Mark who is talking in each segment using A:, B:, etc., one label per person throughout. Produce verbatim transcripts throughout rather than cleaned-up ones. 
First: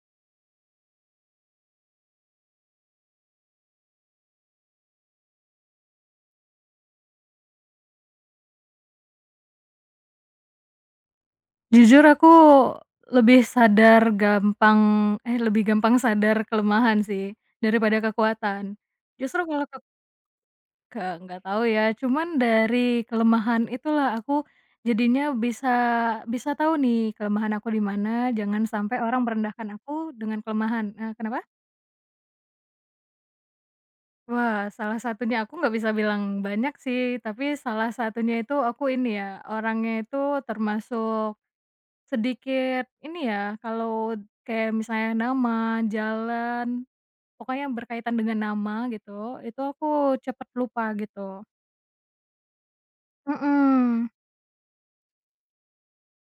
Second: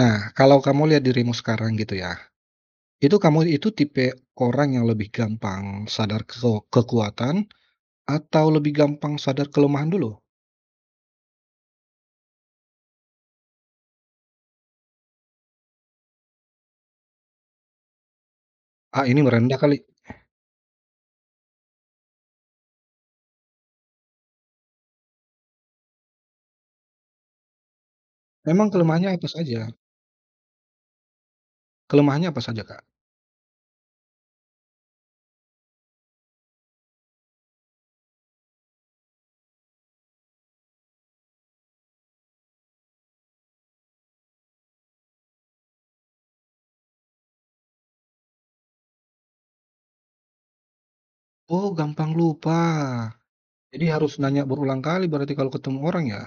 A: Nah, kalau kamu lihat dirimu sekarang gitu ya, itu kamu itu tipe orang yang lebih gampang sadar ke kekuatan atau lebih gampang sadar kelemahan dulu?
B: Jujur aku lebih sadar gampang eh, lebih gampang sadar kelemahan sih, daripada kekuatan.
A: Ah, ini
B: Justru
A: merendah
B: kalau
A: kali.
B: kek nggak nggak tahu ya, cuman dari kelemahan itulah aku jadinya bisa bisa tahu nih kelemahan aku di mana, jangan
A: Memang
B: sampai
A: kelemahannya
B: orang
A: apa saja?
B: merendahkan aku dengan kelemahan. Eee, kenapa?
A: Kelemahannya apa saja, Kak?
B: Wah, salah satunya aku nggak bisa bilang banyak sih, tapi salah satunya itu aku ini ya, orangnya itu termasuk, sedikit ini ya, kalau kayak misalnya nama, jalan, pokoknya berkaitan dengan nama gitu, itu aku cepet lupa gitu.
A: Oh, gampang lupa. Jadi
B: Mhm.
A: harus nanya berulang kali berarti kalau ketemu orang ya?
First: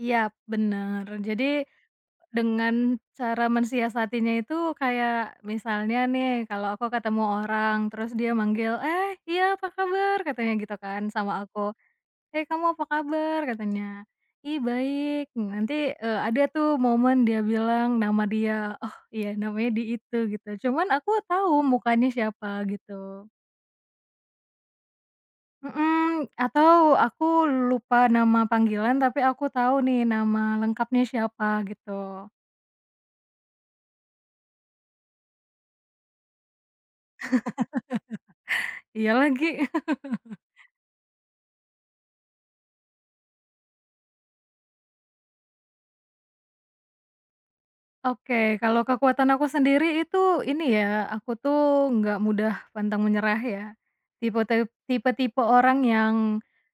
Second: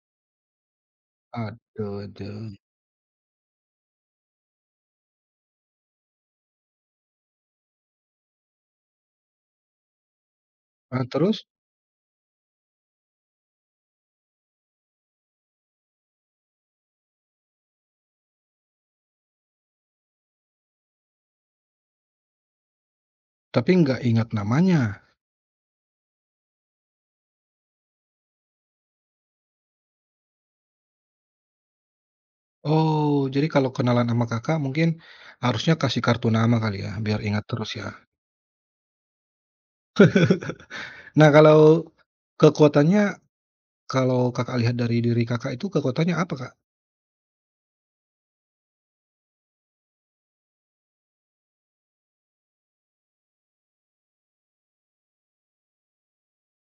B: Iya, bener. Jadi
A: Aduh, aduh.
B: dengan cara mensiasatinya itu kayak misalnya nih, kalau aku ketemu orang terus dia manggil, "Eh, iya apa kabar?" katanya gitu kan
A: Ah,
B: sama
A: terus?
B: aku. "Hei kamu apa kabar?" katanya. "Ih baik." Nanti, eee, ada tuh momen dia bilang nama dia, oh iya namanya di itu gitu, cuman aku tahu mukanya siapa gitu.
A: Tapi nggak ingat namanya.
B: Mhm, atau aku lupa nama panggilan tapi aku tahu nih nama lengkapnya siapa gitu.
A: Oh, jadi kalau kenalan sama kakak mungkin harusnya kasih kartu nama kali ya, biar ingat terus ya.
B: Iya lagi.
A: Nah, kalau kekuatannya. Kalau Kakak lihat dari diri Kakak itu kekuatannya apa, Kak?
B: Oke, kalau kekuatan aku sendiri itu ini ya, aku tuh nggak mudah pantang menyerah ya. Tipe tipe-tipe orang yang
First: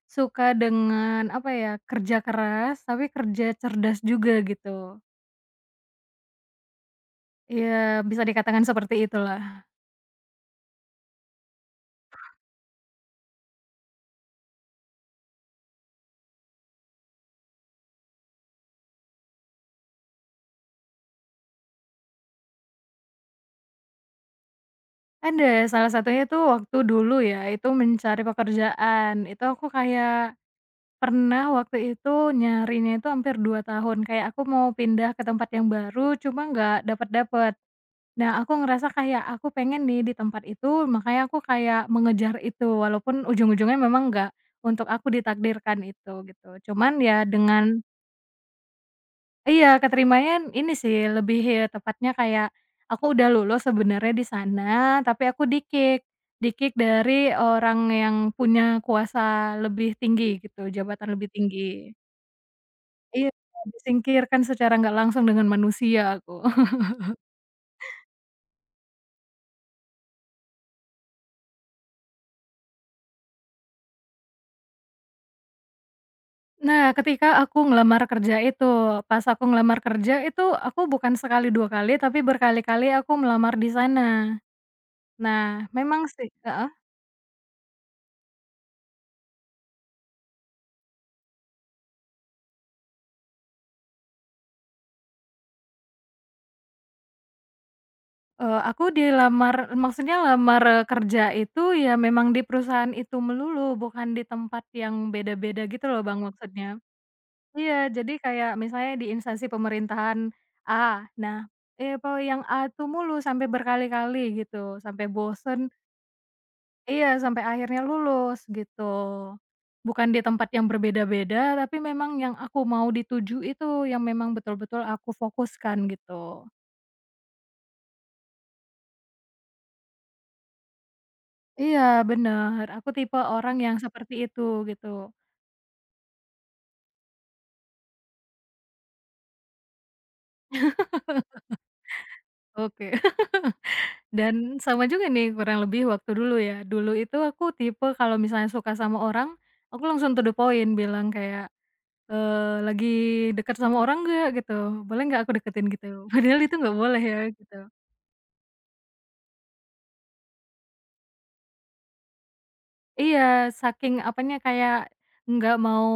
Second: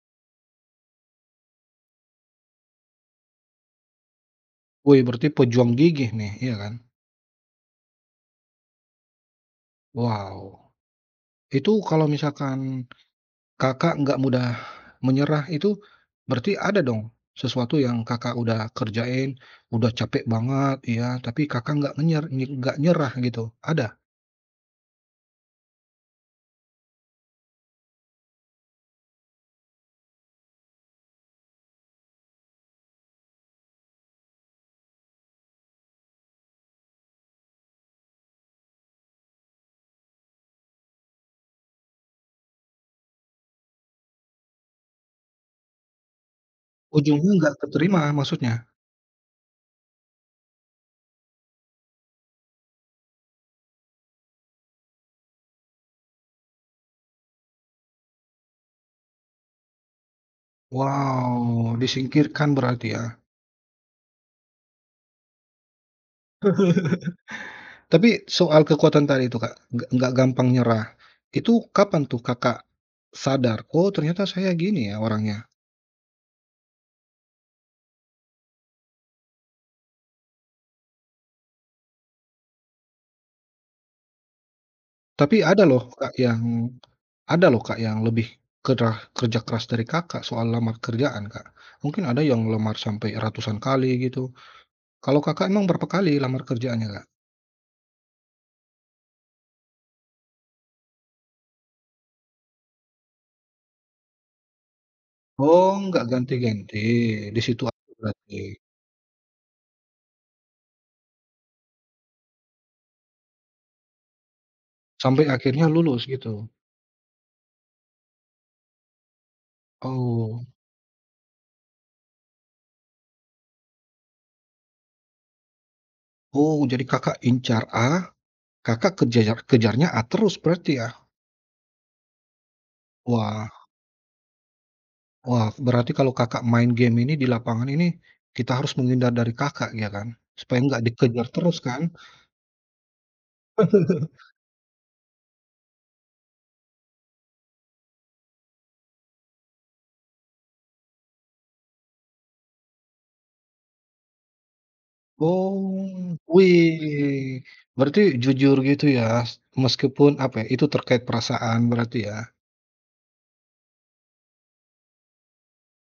B: suka dengan apa ya, kerja keras tapi kerja cerdas juga gitu.
A: Wih, berarti pejuang gigih nih, iya kan?
B: Ya bisa dikatakan seperti itulah.
A: Wow, itu kalau misalkan Kakak nggak mudah menyerah itu berarti ada dong sesuatu yang Kakak udah kerjain, udah capek banget iya, tapi Kakak nggak ngenyer nggak nyerah gitu, ada?
B: Ada, salah satunya itu waktu dulu ya, itu mencari pekerjaan. Itu aku kayak pernah waktu itu nyarinya itu hampir dua tahun, kayak aku mau pindah ke tempat yang baru cuma nggak dapet-dapet. Nah, aku ngerasa kayak aku pengen nih di tempat itu, makanya aku kayak mengejar itu, walaupun ujung-ujungnya memang nggak untuk aku ditakdirkan itu, gitu. Cuman ya
A: Ujungnya nggak
B: dengan
A: keterima maksudnya?
B: Iya, keterimanya ini sih, lebih ya tepatnya kayak aku udah lulus sebenarnya di sana, tapi aku dikik dikik dari orang yang punya kuasa lebih tinggi gitu, jabatan lebih tinggi.
A: Wow, disingkirkan berarti ya?
B: Iya, disingkirkan secara nggak langsung dengan manusia aku.
A: Tapi soal kekuatan tadi itu Kak, nggak nggak gampang nyerah, itu kapan tuh Kakak sadar, "Oh ternyata saya gini ya orangnya."
B: Nah, ketika aku ngelamar kerja itu, pas aku ngelamar kerja itu aku bukan sekali dua kali, tapi berkali-kali aku melamar di sana.
A: Tapi
B: Nah,
A: ada loh
B: memang
A: Kak
B: sih
A: yang
B: heeh,
A: ada loh Kak yang lebih kerah kerja keras dari Kakak soal lamar kerjaan Kak. Mungkin ada yang lamar sampai ratusan kali gitu. Kalau Kakak emang berapa kali lamar kerjaannya Kak?
B: eee, aku dilamar maksudnya lamar, eee, kerja itu ya memang di perusahaan itu melulu, bukan di tempat yang beda-beda
A: Oh
B: gitu loh,
A: nggak
B: Bang, maksudnya.
A: ganti-ganti, di situ
B: Iya,
A: aja
B: jadi
A: berarti.
B: kayak misalnya di instansi pemerintahan A, nah, eee, pe yang A itu mulu sampai berkali-kali gitu, sampai
A: Sampai akhirnya
B: bosen.
A: lulus gitu?
B: Iya, sampai akhirnya lulus gitu. Bukan di
A: Oh.
B: tempat yang berbeda-beda, tapi memang yang aku mau dituju itu yang memang betul-betul aku fokuskan gitu.
A: Oh jadi Kakak incar A, Kakak kejar kejarnya A terus berarti ya?
B: Iya, bener, aku tipe
A: Wah
B: orang yang seperti itu gitu.
A: wah, berarti kalau Kakak main game ini di lapangan ini, kita harus menghindar dari Kakak ya kan? Supaya nggak dikejar terus kan?
B: Oke. Dan sama juga nih kurang lebih waktu dulu ya. Dulu itu aku tipe kalau misalnya suka sama orang, aku langsung to the point bilang kayak, eee, "Lagi deket sama orang nggak?" Gitu, "Boleh nggak aku deketin?" Gitu.
A: Oh,
B: Padahal itu nggak boleh ya
A: wih,
B: gitu.
A: berarti jujur gitu ya, meskipun apa ya, itu terkait perasaan berarti ya?
B: Iya, saking apanya, kayak nggak mau,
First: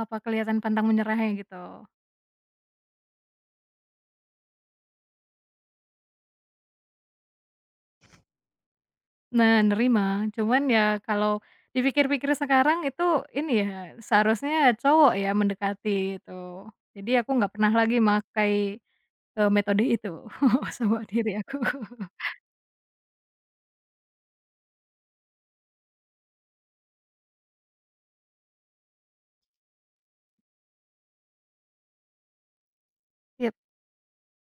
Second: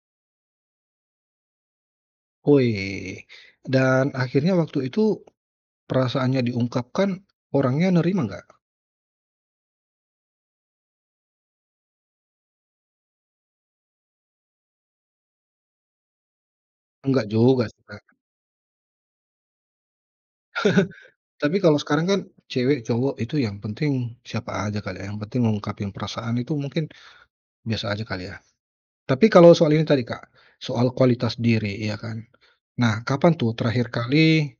B: apa, kelihatan pantang menyerahnya gitu.
A: Wih, dan akhirnya waktu itu perasaannya diungkapkan, orangnya nerima nggak?
B: Nah, nerima. Cuman ya kalau dipikir-pikir sekarang itu ini ya, seharusnya cowok ya mendekati itu. Jadi
A: Nggak
B: aku nggak
A: juga
B: pernah
A: sih,
B: lagi
A: Kak.
B: makai, eee, metode itu sama diri
A: Tapi
B: aku.
A: kalau sekarang kan cewek, cowok itu yang penting siapa aja kali ya, yang penting ngungkapin perasaan itu mungkin biasa aja kali ya? Tapi kalau soal ini tadi, Kak, soal kualitas diri, iya kan. Nah, kapan tuh
B: Yap,
A: terakhir kali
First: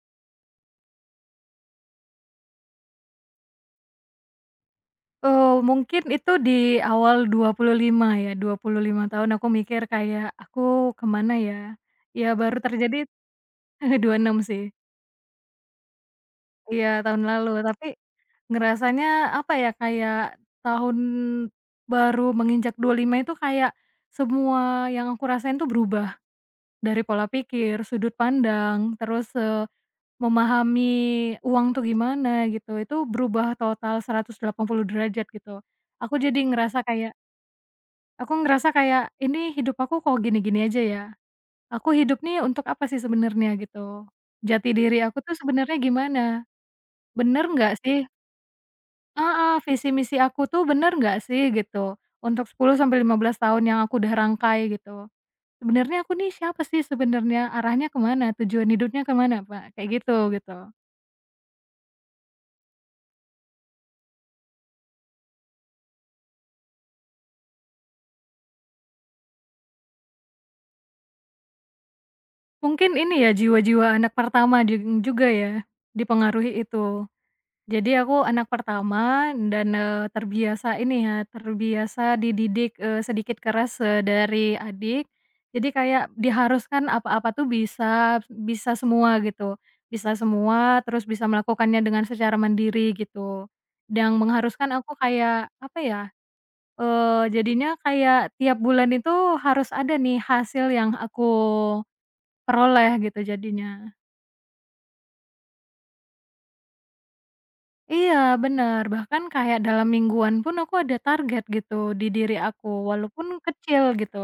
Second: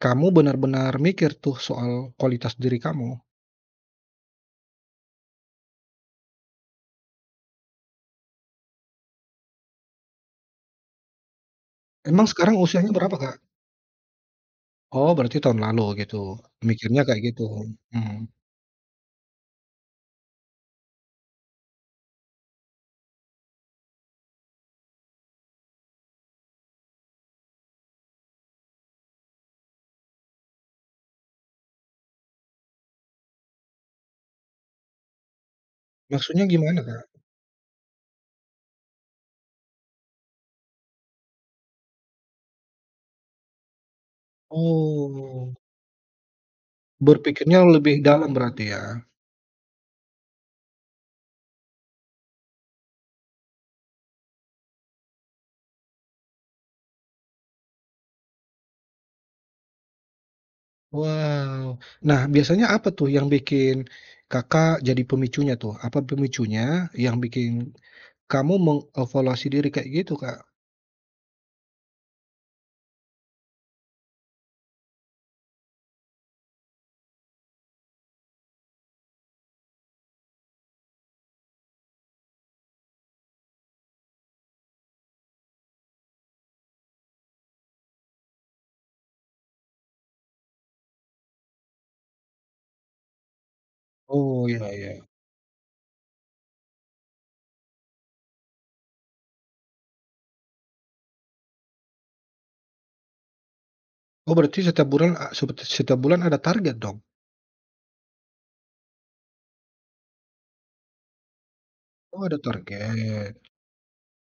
A: kamu benar-benar mikir tuh soal kualitas diri kamu?
B: eee, mungkin itu di awal dua puluh lima ya, dua puluh lima tahun aku mikir kayak, "Aku kemana ya?"
A: Emang
B: Ya
A: sekarang
B: baru
A: usianya
B: terjadi
A: berapa, Kak?
B: dua puluh enam sih.
A: Oh, berarti tahun lalu gitu, mikirnya
B: Iya
A: kayak
B: tahun
A: gitu,
B: lalu, tapi
A: mhm.
B: ngerasanya apa ya, kayak tahun baru menginjak dua puluh lima itu kayak semua yang aku rasain tuh berubah, dari pola pikir, sudut pandang, terus, eee, memahami uang tuh gimana gitu, itu berubah total seratus delapan puluh derajat gitu. Aku jadi
A: Maksudnya
B: ngerasa
A: gimana, Kak?
B: kayak aku ngerasa kayak, "Ini hidup aku kok gini-gini aja ya? Aku hidup nih untuk apa sih sebenarnya?" Gitu. Jati diri aku tuh
A: Oh,
B: sebenarnya gimana? Bener
A: berpikirnya
B: nggak
A: lebih
B: sih
A: dalam berarti ya?
B: Heeh, visi misi aku tuh bener nggak sih gitu, untuk sepuluh sampai lima belas tahun yang aku udah rangkai gitu. Sebenarnya aku nih siapa sih sebenarnya, arahnya kemana, tujuan hidupnya kemana Pak, kayak gitu gitu.
A: Wow. Nah, biasanya apa tuh yang bikin Kakak jadi pemicunya tuh? Apa pemicunya yang bikin kamu mengevaluasi diri kayak gitu, Kak?
B: Mungkin ini ya jiwa-jiwa anak pertama jug juga ya, dipengaruhi itu. Jadi aku anak pertama dan, eee, terbiasa ini ya, terbiasa dididik, eee, sedikit keras, eee, dari adik. Jadi kayak diharuskan apa-apa tuh bisa bisa semua gitu, bisa semua terus bisa melakukannya dengan secara mandiri gitu. Yang
A: Oh, iya
B: mengharuskan aku
A: iya.
B: kayak apa ya, eee, jadinya kayak tiap bulan itu harus ada nih hasil yang aku peroleh gitu jadinya.
A: Oh, berarti setiap bulan a sepet setiap bulan ada target dong?
B: Iya bener, bahkan kayak dalam mingguan pun aku ada target gitu di
A: Oh,
B: diri
A: ada
B: aku, walaupun
A: target.
B: kecil gitu,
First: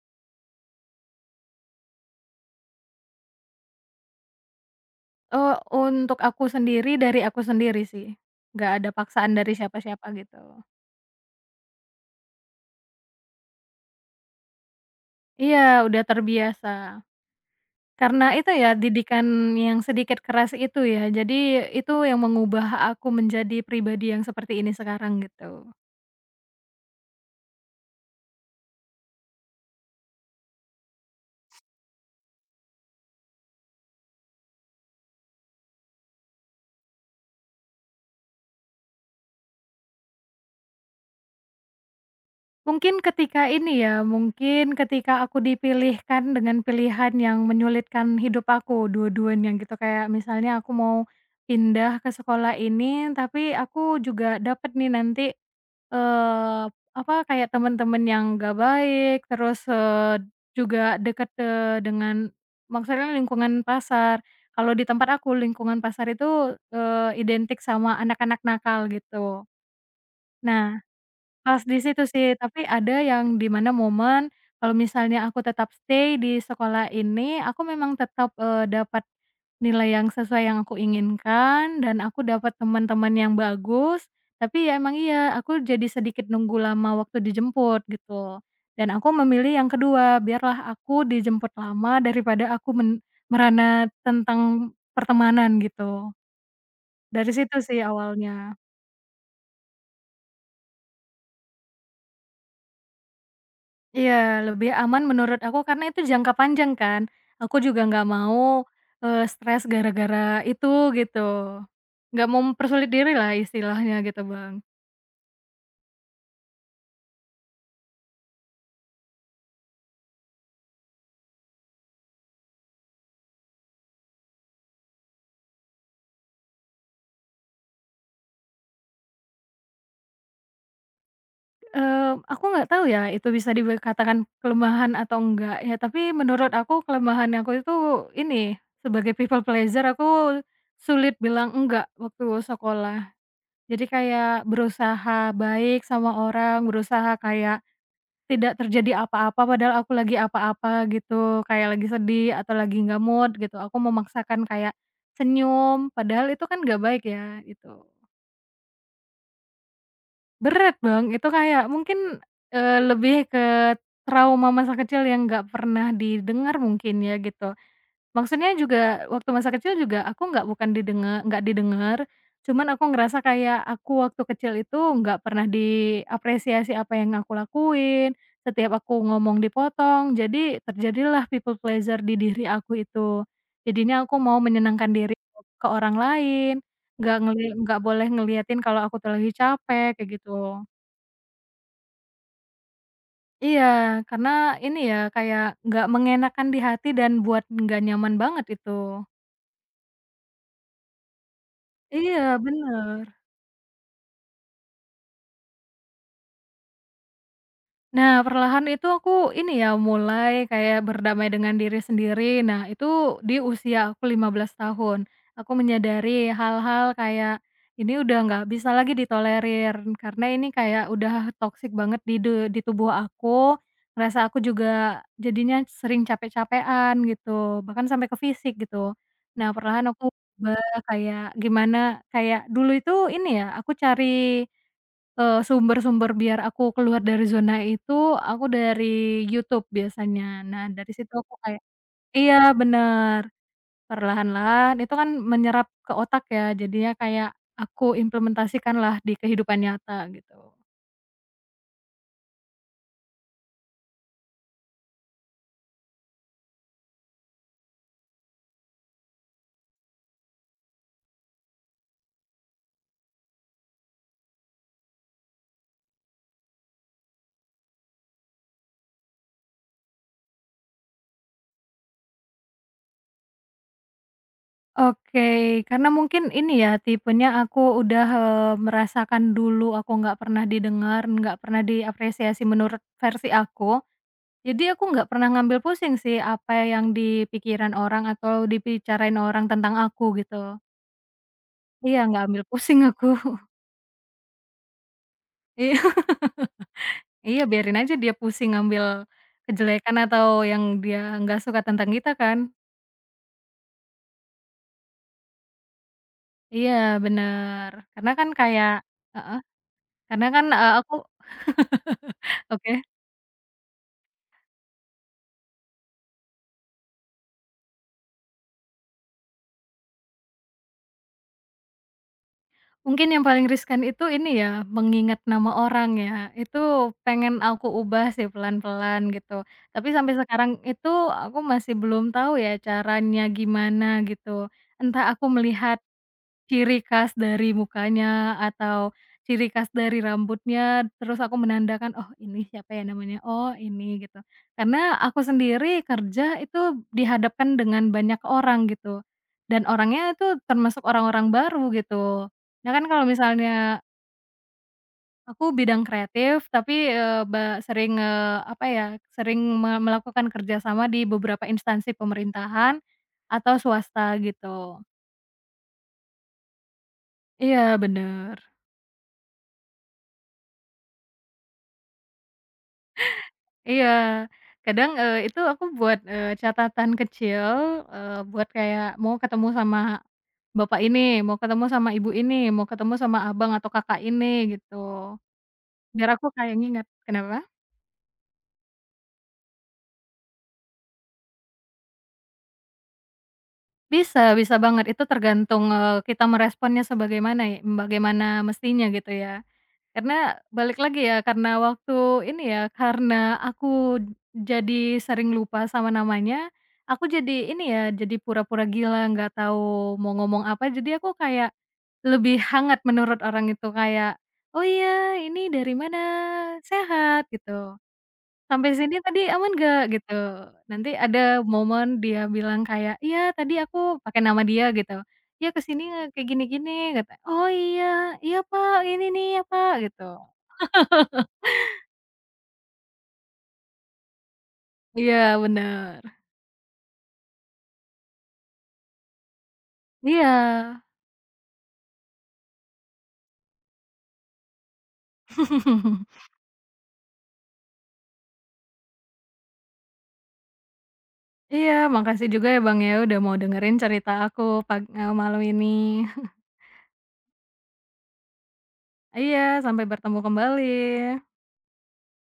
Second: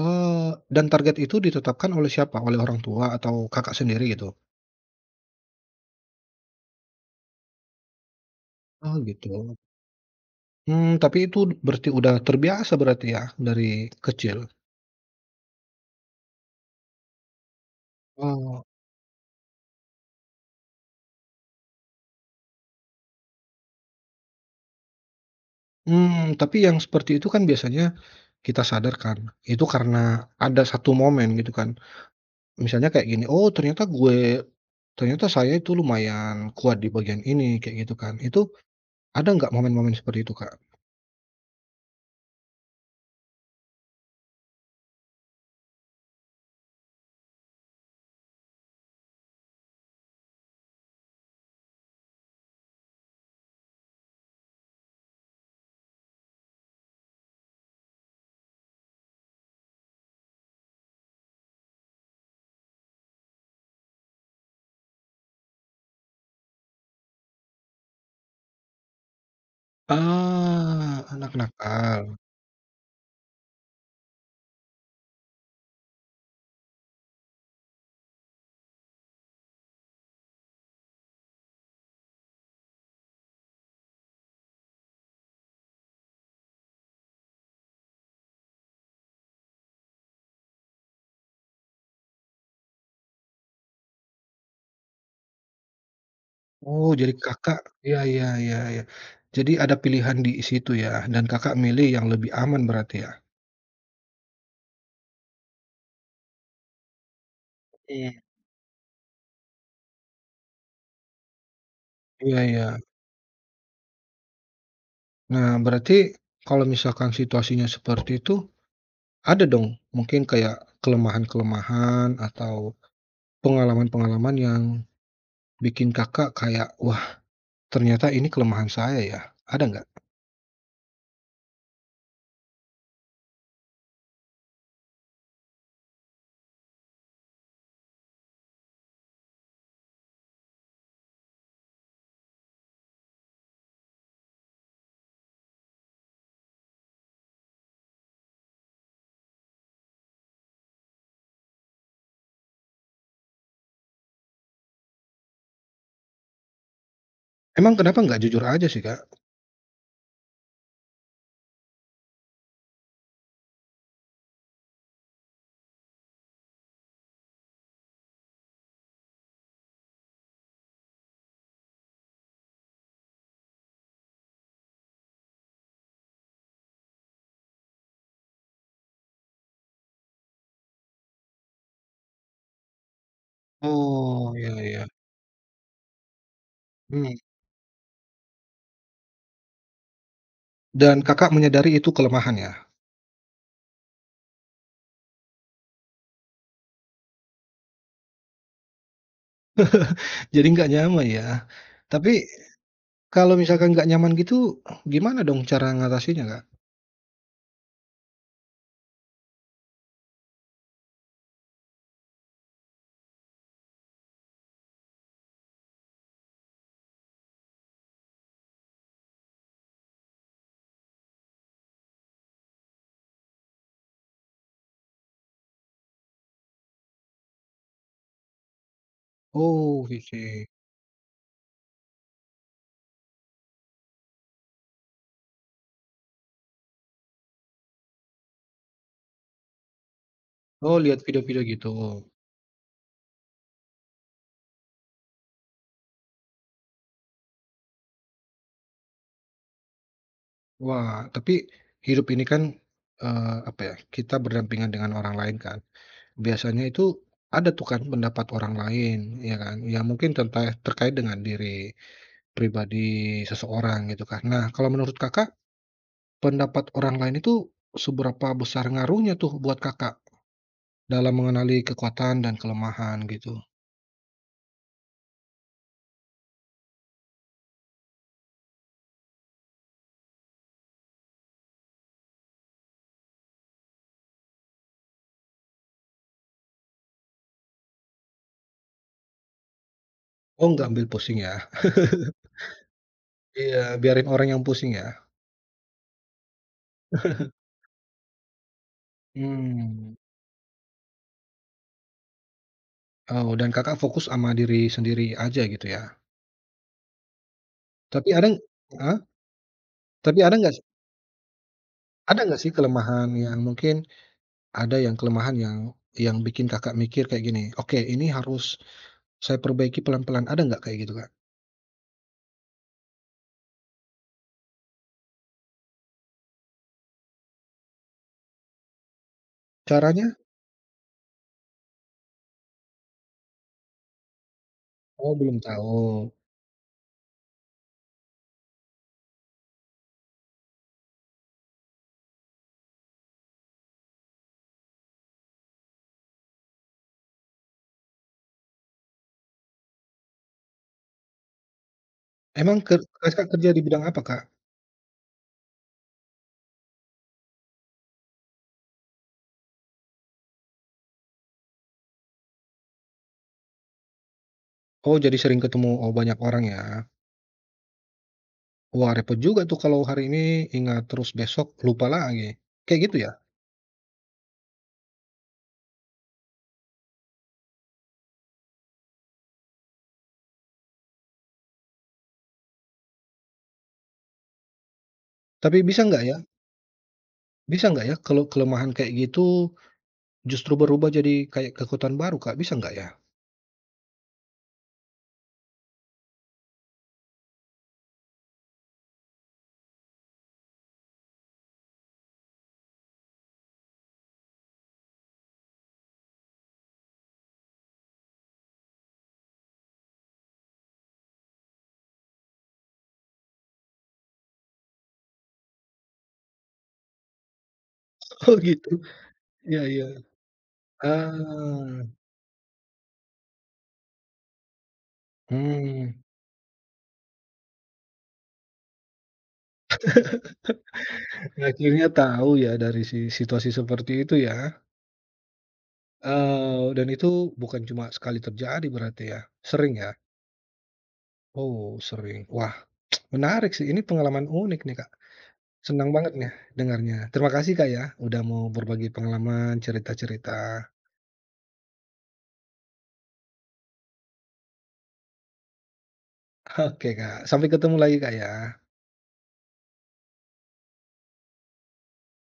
A: Oh, dan target itu ditetapkan oleh siapa? Oleh orang tua atau Kakak sendiri gitu?
B: eee, untuk aku sendiri, dari aku sendiri sih, nggak ada
A: Oh,
B: paksaan dari
A: gitu.
B: siapa-siapa gitu.
A: Mmm, tapi itu berarti udah terbiasa berarti ya dari kecil?
B: Iya, udah terbiasa, karena itu
A: Oh.
B: ya didikan yang sedikit keras itu ya, jadi itu yang mengubah aku menjadi pribadi yang seperti ini sekarang gitu.
A: Mmm, tapi yang seperti itu kan biasanya kita sadarkan, itu karena ada satu momen gitu kan. Misalnya kayak gini, "Oh, ternyata gue ternyata saya itu lumayan kuat di bagian ini," kayak gitu kan. Itu ada nggak momen-momen seperti itu, Kak?
B: Mungkin ketika ini ya, mungkin ketika aku dipilihkan dengan pilihan yang menyulitkan hidup aku dua-duanya gitu, kayak misalnya aku mau pindah ke sekolah ini, tapi aku juga dapat nih nanti, eee, apa, kayak teman-teman yang gak baik, terus, eee, juga dekat, eee, dengan maksudnya lingkungan pasar. Kalau di tempat aku lingkungan pasar itu, eee, identik sama anak-anak nakal gitu. Nah,
A: Ah, anak
B: pas di
A: nakal.
B: situ sih, tapi ada yang di mana momen kalau misalnya aku tetap stay di sekolah ini, aku memang tetap, eee, dapat nilai yang sesuai yang aku inginkan dan aku dapat teman-teman yang bagus, tapi ya emang iya, aku jadi sedikit nunggu lama waktu dijemput gitu. Dan aku memilih yang kedua, biarlah aku dijemput lama daripada aku men merana tentang pertemanan gitu.
A: Oh, jadi
B: Dari
A: Kakak
B: situ sih
A: iya iya
B: awalnya.
A: iya iya. Jadi ada pilihan di situ ya, dan Kakak milih yang lebih aman berarti ya?
B: Iya, lebih aman menurut aku karena itu jangka panjang kan. Aku juga nggak
A: Iya.
B: mau, eee, stres gara-gara itu gitu. Nggak
A: Iya
B: mau
A: iya.
B: mempersulit diri lah istilahnya gitu, Bang.
A: Nah, berarti kalau misalkan situasinya seperti itu, ada dong mungkin kayak kelemahan-kelemahan atau pengalaman-pengalaman yang bikin Kakak kayak, "Wah, ternyata ini kelemahan saya ya." Ada nggak?
B: Eee, aku nggak tahu ya itu bisa dikatakan kelemahan atau enggak ya, tapi menurut aku kelemahan aku itu ini, sebagai people pleaser aku sulit bilang enggak waktu sekolah. Jadi kayak berusaha baik sama orang, berusaha kayak tidak terjadi apa-apa padahal aku lagi apa-apa gitu, kayak lagi sedih atau lagi nggak mood gitu, aku memaksakan kayak senyum, padahal itu kan nggak baik ya, itu
A: Emang kenapa nggak jujur aja sih, Kak?
B: berat Bang, itu kayak mungkin, eee, lebih ke trauma masa kecil yang nggak pernah didengar mungkin ya gitu. Maksudnya juga waktu masa kecil juga aku nggak bukan didengar nggak didengar, cuman aku ngerasa kayak aku waktu kecil itu nggak pernah diapresiasi apa yang aku lakuin, setiap aku ngomong dipotong, jadi terjadilah people pleasure di diri aku itu. Jadinya aku
A: Oh,
B: mau
A: iya iya.
B: menyenangkan diri ke orang lain,
A: Hmm.
B: nggak ngeli nggak boleh ngeliatin kalau aku tuh lagi capek, kayak gitu.
A: Dan Kakak menyadari itu kelemahan ya?
B: Iya, karena ini ya, kayak nggak mengenakan di hati dan buat nggak nyaman banget itu.
A: Jadi nggak nyaman ya. Tapi
B: Iya, bener.
A: kalau misalkan nggak nyaman gitu, gimana dong cara ngatasinnya, Kak?
B: Nah, perlahan itu aku ini ya, mulai kayak berdamai dengan diri sendiri. Nah, itu di usia aku lima belas tahun. Aku menyadari hal-hal kayak ini udah nggak bisa lagi ditolerir karena ini kayak udah toksik banget di de- di tubuh aku. Ngerasa aku juga jadinya sering capek capean gitu, bahkan sampai ke fisik gitu. Nah,
A: Oh,
B: perlahan aku
A: sih.
B: ubah kayak gimana kayak dulu itu ini ya, aku cari Eee, sumber-sumber biar aku keluar dari zona itu, aku dari YouTube biasanya. Nah,
A: Oh,
B: dari
A: lihat
B: situ aku
A: video-video
B: kayak
A: gitu.
B: iya, bener. Perlahan-lahan itu kan menyerap ke otak ya, jadinya kayak aku implementasikanlah di kehidupan nyata, gitu.
A: Wah, tapi hidup ini kan, eee, apa ya, kita berdampingan dengan orang lain kan. Biasanya itu ada tuh kan pendapat orang lain, ya kan. Ya mungkin tenta terkait dengan diri pribadi seseorang gitu kan. Nah, kalau menurut Kakak, pendapat orang lain itu seberapa besar ngaruhnya tuh buat Kakak? Dalam mengenali kekuatan dan kelemahan gitu.
B: Oke, karena mungkin ini ya, tipenya aku udah, eee, merasakan dulu aku nggak pernah didengar, nggak pernah diapresiasi menurut versi aku. Jadi aku nggak pernah ngambil pusing sih apa yang di pikiran orang atau dibicarain orang tentang aku
A: Oh,
B: gitu.
A: nggak ambil pusing ya?
B: Iya, nggak ambil pusing aku.
A: Iya, biarin orang yang pusing ya?
B: Iya iya, biarin aja dia pusing ngambil
A: Mmm,
B: kejelekan atau yang dia nggak suka tentang kita kan.
A: oh, dan Kakak fokus sama diri sendiri aja gitu ya?
B: Iya, bener.
A: Tapi
B: Karena
A: ada
B: kan kayak
A: heeh,
B: heeh,
A: tapi
B: karena
A: ada
B: kan,
A: nggak
B: eee, aku
A: ada nggak sih
B: oke.
A: kelemahan yang mungkin ada yang kelemahan yang yang bikin Kakak mikir kayak gini, "Oke, ini harus saya perbaiki pelan-pelan." Ada nggak kayak gitu, Kak?
B: Mungkin yang paling riskan itu ini ya, mengingat nama orang ya, itu pengen aku ubah sih pelan-pelan gitu. Tapi
A: Caranya
B: sampai sekarang itu aku masih belum tahu ya caranya gimana gitu.
A: oh,
B: Entah aku
A: belum
B: melihat
A: tahu.
B: ciri khas dari mukanya atau ciri khas dari rambutnya, terus aku menandakan, "Oh ini siapa ya namanya? Oh ini," gitu. Karena aku sendiri kerja itu dihadapkan dengan banyak orang gitu, dan orangnya itu termasuk orang-orang baru gitu.
A: Emang
B: Nah
A: ker
B: kan kalau
A: Kakak kerja di
B: misalnya
A: bidang apa, Kak?
B: aku bidang kreatif tapi, eee, ba sering, eee, apa ya, sering me melakukan kerjasama di beberapa instansi pemerintahan atau swasta gitu.
A: Oh, jadi sering ketemu oh, banyak orang ya?
B: Iya bener.
A: Wah, repot juga tuh kalau hari ini ingat, terus besok lupa lagi, kayak gitu ya?
B: Iya, kadang, eee, itu aku buat, eee, catatan kecil, eee, buat kayak mau ketemu sama bapak ini, mau ketemu sama ibu ini, mau ketemu sama abang atau kakak ini gitu,
A: Tapi bisa nggak
B: biar
A: ya
B: aku kayak ngingat. Kenapa?
A: bisa nggak ya kalau kelemahan kayak gitu justru berubah jadi kayak kekuatan baru, Kak, bisa nggak ya?
B: Bisa bisa banget, itu tergantung, eee, kita meresponnya sebagaimana ya bagaimana mestinya gitu ya. Karena balik lagi ya, karena waktu ini ya, karena aku jadi sering lupa sama namanya, aku jadi ini ya, jadi pura-pura gila, nggak tahu mau ngomong apa, jadi aku kayak lebih hangat menurut orang itu, kayak, "Oh iya, ini dari mana? Sehat?" Gitu,
A: Oh gitu,
B: "Sampai sini tadi aman
A: iya
B: nggak?"
A: iya.
B: Gitu. Nanti ada
A: Ah,
B: momen dia bilang kayak, "Iya, tadi aku" pakai nama dia gitu, "Iya, kesini
A: Hmm.
B: kayak gini-gini," kata, "Oh iya, iya Pak, ini nih ya Pak," gitu.
A: akhirnya tahu ya dari si situasi seperti itu ya,
B: Iya bener,
A: eee, dan itu bukan cuma sekali terjadi berarti ya? Sering ya?
B: iya.
A: Oh sering. Wah menarik sih, ini pengalaman unik nih, Kak. Senang banget nih dengarnya. Terima kasih, Kak, ya, udah mau berbagi pengalaman, cerita-cerita.
B: Iya makasih juga ya Bang ya udah mau dengerin cerita aku pag eee, malam ini.
A: Oke, Kak, sampai ketemu lagi, Kak, ya.
B: Iya sampai bertemu kembali.